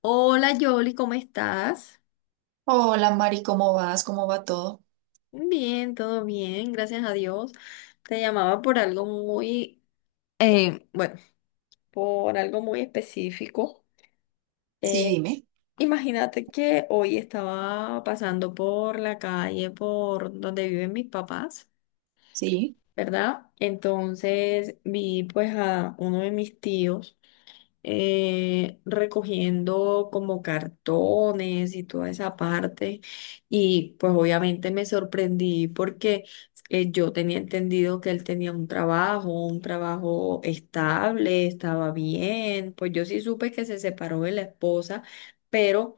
Hola Yoli, ¿cómo estás? Hola Mari, ¿cómo vas? ¿Cómo va todo? Bien, todo bien, gracias a Dios. Te llamaba por algo muy, bueno, por algo muy específico. Sí, Eh, dime. Imagínate que hoy estaba pasando por la calle por donde viven mis papás, Sí. ¿verdad? Entonces vi pues a uno de mis tíos, recogiendo como cartones y toda esa parte. Y pues obviamente me sorprendí porque yo tenía entendido que él tenía un trabajo estable, estaba bien. Pues yo sí supe que se separó de la esposa, pero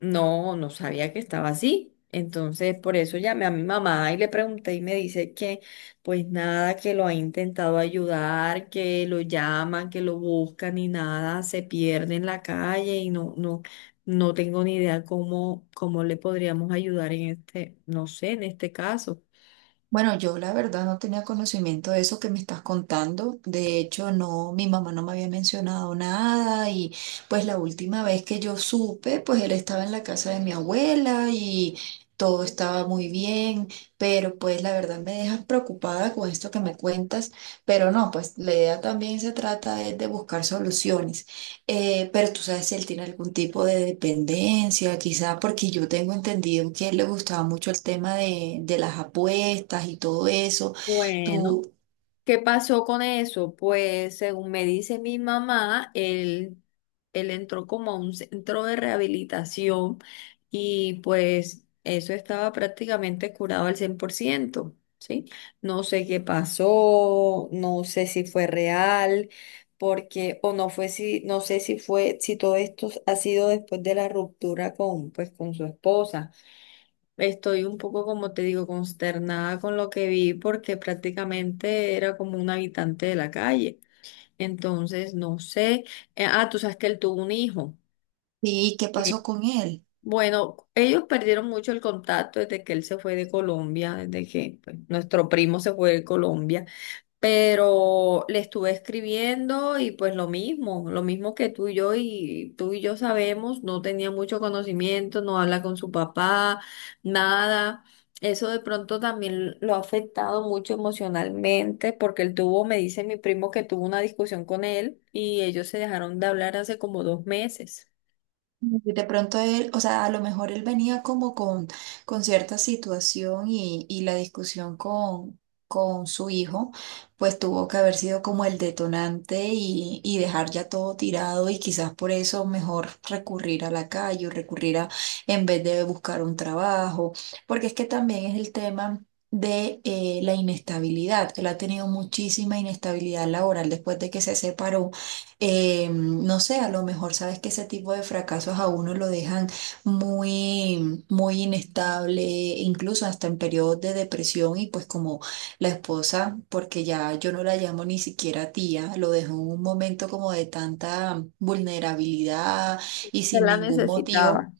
no, no sabía que estaba así. Entonces, por eso llamé a mi mamá y le pregunté y me dice que pues nada, que lo ha intentado ayudar, que lo llaman, que lo buscan y nada, se pierde en la calle y no, no, no tengo ni idea cómo, cómo le podríamos ayudar en este, no sé, en este caso. Bueno, yo la verdad no tenía conocimiento de eso que me estás contando. De hecho, no, mi mamá no me había mencionado nada y pues la última vez que yo supe, pues él estaba en la casa de mi abuela y todo estaba muy bien, pero pues la verdad me dejas preocupada con esto que me cuentas, pero no, pues la idea también se trata es de buscar soluciones. Pero tú sabes si él tiene algún tipo de dependencia, quizá porque yo tengo entendido que a él le gustaba mucho el tema de las apuestas y todo eso. Bueno. Tú, ¿Qué pasó con eso? Pues según me dice mi mamá, él entró como a un centro de rehabilitación y pues eso estaba prácticamente curado al 100%, ¿sí? No sé qué pasó, no sé si fue real, porque, o no fue si, no sé si fue, si todo esto ha sido después de la ruptura con, pues, con su esposa. Estoy un poco, como te digo, consternada con lo que vi porque prácticamente era como un habitante de la calle. Entonces, no sé. Ah, tú sabes que él tuvo un hijo. ¿y qué pasó Sí. con él? Bueno, ellos perdieron mucho el contacto desde que él se fue de Colombia, desde que pues, nuestro primo se fue de Colombia, pero le estuve escribiendo y pues lo mismo que tú y yo sabemos, no tenía mucho conocimiento, no habla con su papá, nada. Eso de pronto también lo ha afectado mucho emocionalmente porque él tuvo, me dice mi primo que tuvo una discusión con él y ellos se dejaron de hablar hace como 2 meses. De pronto él, o sea, a lo mejor él venía como con cierta situación y la discusión con su hijo, pues tuvo que haber sido como el detonante y dejar ya todo tirado y quizás por eso mejor recurrir a la calle o recurrir a, en vez de buscar un trabajo, porque es que también es el tema. De la inestabilidad. Él ha tenido muchísima inestabilidad laboral después de que se separó, no sé, a lo mejor sabes que ese tipo de fracasos a uno lo dejan muy, muy inestable, incluso hasta en periodos de depresión y pues como la esposa, porque ya yo no la llamo ni siquiera tía, lo dejó en un momento como de tanta vulnerabilidad y Se sin la ningún motivo. necesitaba.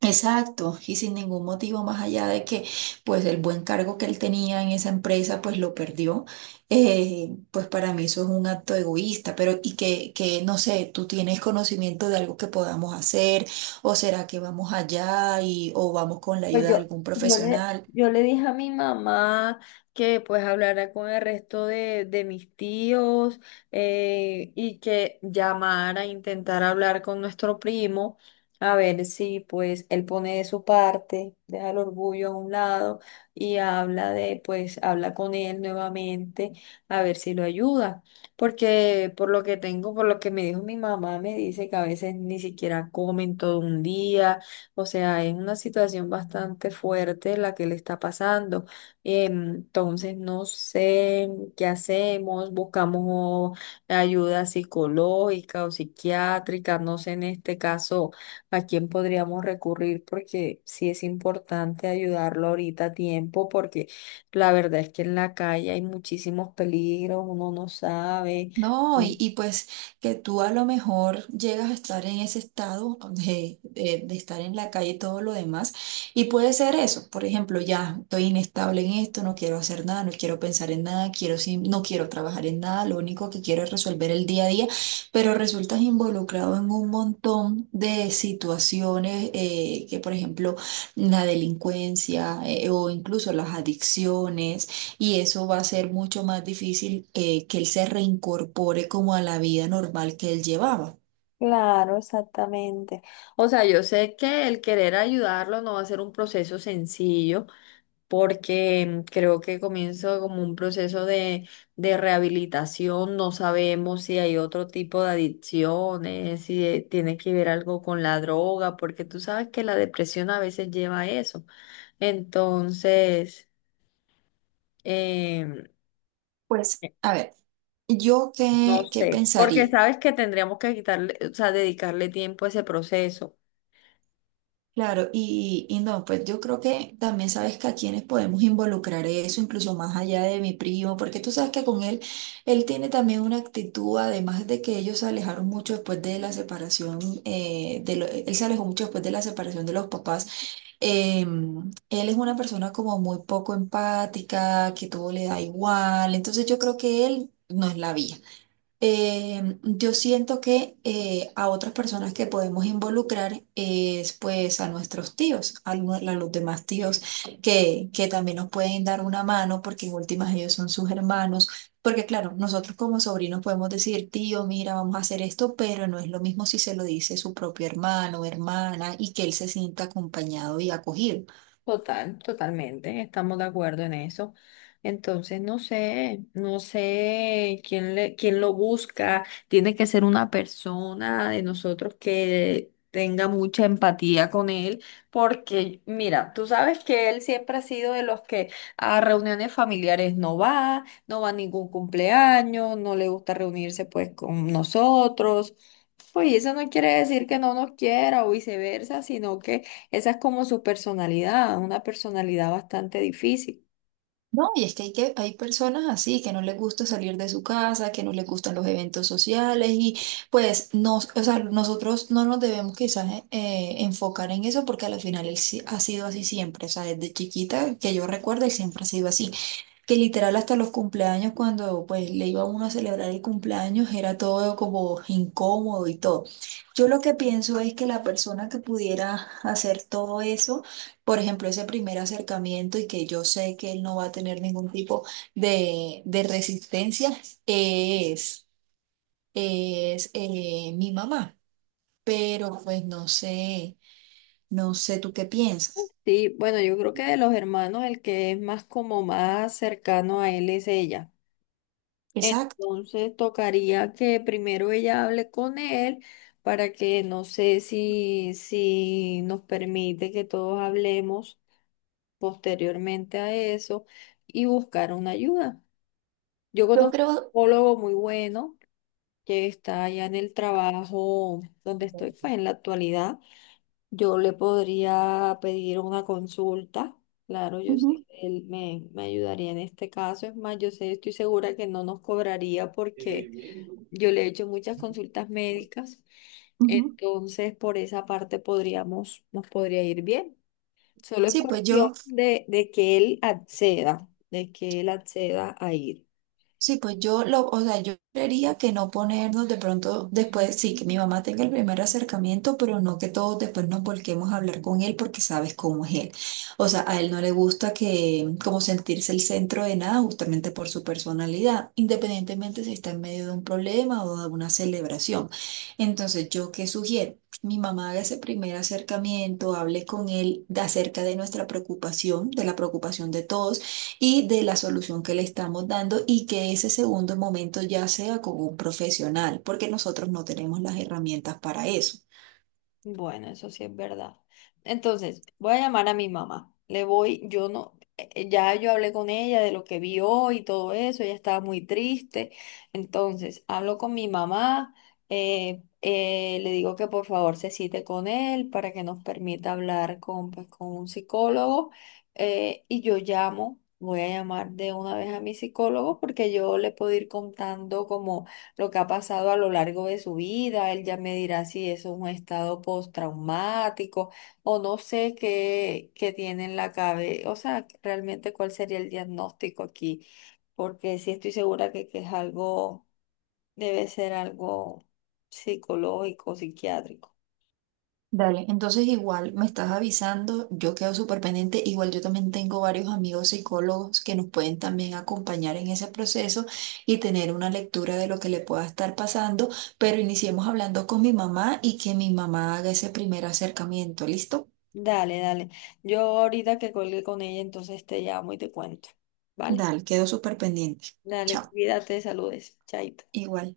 Exacto, y sin ningún motivo más allá de que pues el buen cargo que él tenía en esa empresa pues lo perdió, pues para mí eso es un acto egoísta, pero que no sé, tú tienes conocimiento de algo que podamos hacer o será que vamos allá y o vamos con la Pues ayuda de yo, algún yo le, profesional. yo le dije a mi mamá que pues hablara con el resto de mis tíos, y que llamara, intentara hablar con nuestro primo, a ver si pues él pone de su parte, deja el orgullo a un lado y pues habla con él nuevamente, a ver si lo ayuda. Porque por lo que tengo, por lo que me dijo mi mamá, me dice que a veces ni siquiera comen todo un día, o sea, es una situación bastante fuerte la que le está pasando. Entonces, no sé qué hacemos, buscamos ayuda psicológica o psiquiátrica, no sé en este caso a quién podríamos recurrir porque sí es importante ayudarlo ahorita a tiempo porque la verdad es que en la calle hay muchísimos peligros, uno no sabe. No, y pues que tú a lo mejor llegas a estar en ese estado de, de estar en la calle y todo lo demás, y puede ser eso, por ejemplo, ya estoy inestable en esto, no quiero hacer nada, no quiero pensar en nada, quiero no quiero trabajar en nada, lo único que quiero es resolver el día a día, pero resultas involucrado en un montón de situaciones que, por ejemplo, la delincuencia, o incluso las adicciones, y eso va a ser mucho más difícil, que él se reincorpore como a la vida normal que él llevaba. Claro, exactamente. O sea, yo sé que el querer ayudarlo no va a ser un proceso sencillo, porque creo que comienza como un proceso de rehabilitación. No sabemos si hay otro tipo de adicciones, si tiene que ver algo con la droga, porque tú sabes que la depresión a veces lleva a eso. Entonces, em, Pues, a ver, ¿yo no qué, qué sé, porque pensaría? sabes que tendríamos que quitarle, o sea, dedicarle tiempo a ese proceso. Claro, y no, pues yo creo que también sabes que a quienes podemos involucrar eso, incluso más allá de mi primo, porque tú sabes que con él, él tiene también una actitud, además de que ellos se alejaron mucho después de la separación, de él se alejó mucho después de la separación de los papás. Él es una persona como muy poco empática, que todo le da igual, entonces yo creo que él no es la vía. Yo siento que a otras personas que podemos involucrar es pues a nuestros tíos, a los demás tíos que también nos pueden dar una mano porque en últimas ellos son sus hermanos, porque claro, nosotros como sobrinos podemos decir, tío, mira, vamos a hacer esto, pero no es lo mismo si se lo dice su propio hermano, hermana y que él se sienta acompañado y acogido. Total, totalmente, estamos de acuerdo en eso. Entonces, no sé, no sé quién lo busca. Tiene que ser una persona de nosotros que tenga mucha empatía con él, porque mira, tú sabes que él siempre ha sido de los que a reuniones familiares no va, no va a ningún cumpleaños, no le gusta reunirse pues con nosotros. Pues y eso no quiere decir que no nos quiera o viceversa, sino que esa es como su personalidad, una personalidad bastante difícil. No, y es que que hay personas así que no les gusta salir de su casa, que no les gustan los eventos sociales y pues nos, o sea, nosotros no nos debemos quizás enfocar en eso porque al final él sí ha sido así siempre, o sea, desde chiquita que yo recuerdo él siempre ha sido así, que literal hasta los cumpleaños, cuando pues le iba uno a celebrar el cumpleaños, era todo como incómodo y todo. Yo lo que pienso es que la persona que pudiera hacer todo eso, por ejemplo, ese primer acercamiento y que yo sé que él no va a tener ningún tipo de resistencia, es, es mi mamá. Pero pues no sé, no sé tú qué piensas. Sí, bueno, yo creo que de los hermanos el que es más como más cercano a él es ella. Exacto. Entonces tocaría que primero ella hable con él para que no sé si, si nos permite que todos hablemos posteriormente a eso y buscar una ayuda. Yo Yo conozco un creo... psicólogo muy bueno que está allá en el trabajo donde estoy, pues en la actualidad. Yo le podría pedir una consulta, claro, yo Ujú, sé que él me ayudaría en este caso, es más, yo sé, estoy segura que no nos cobraría porque yo le he hecho muchas consultas médicas, ujú. entonces por esa parte podríamos, nos podría ir bien. Solo es Sí, pues yo, cuestión de que él acceda, de que él acceda a ir. Sí, pues yo lo, o sea, yo creería que no ponernos de pronto después, sí, que mi mamá tenga el primer acercamiento, pero no que todos después nos volquemos a hablar con él porque sabes cómo es él. O sea, a él no le gusta que como sentirse el centro de nada justamente por su personalidad, independientemente si está en medio de un problema o de una celebración. Entonces, ¿yo qué sugiero? Mi mamá haga ese primer acercamiento, hable con él acerca de nuestra preocupación, de la preocupación de todos y de la solución que le estamos dando y que ese segundo momento ya sea con un profesional, porque nosotros no tenemos las herramientas para eso. Bueno, eso sí es verdad. Entonces, voy a llamar a mi mamá. Le voy, yo no, ya yo hablé con ella de lo que vio y todo eso, ella estaba muy triste. Entonces, hablo con mi mamá, le digo que por favor se cite con él para que nos permita hablar con, pues, con un psicólogo. Voy a llamar de una vez a mi psicólogo porque yo le puedo ir contando como lo que ha pasado a lo largo de su vida. Él ya me dirá si eso es un estado postraumático o no sé qué tiene en la cabeza. O sea, realmente cuál sería el diagnóstico aquí, porque sí estoy segura que es algo, debe ser algo psicológico, psiquiátrico. Dale, entonces igual me estás avisando, yo quedo súper pendiente, igual yo también tengo varios amigos psicólogos que nos pueden también acompañar en ese proceso y tener una lectura de lo que le pueda estar pasando, pero iniciemos hablando con mi mamá y que mi mamá haga ese primer acercamiento, ¿listo? Dale, dale. Yo ahorita que colgué con ella, entonces te llamo y te cuento. ¿Vale? Dale, quedo súper pendiente. Dale, Chao, cuídate, saludes. Chaito. igual.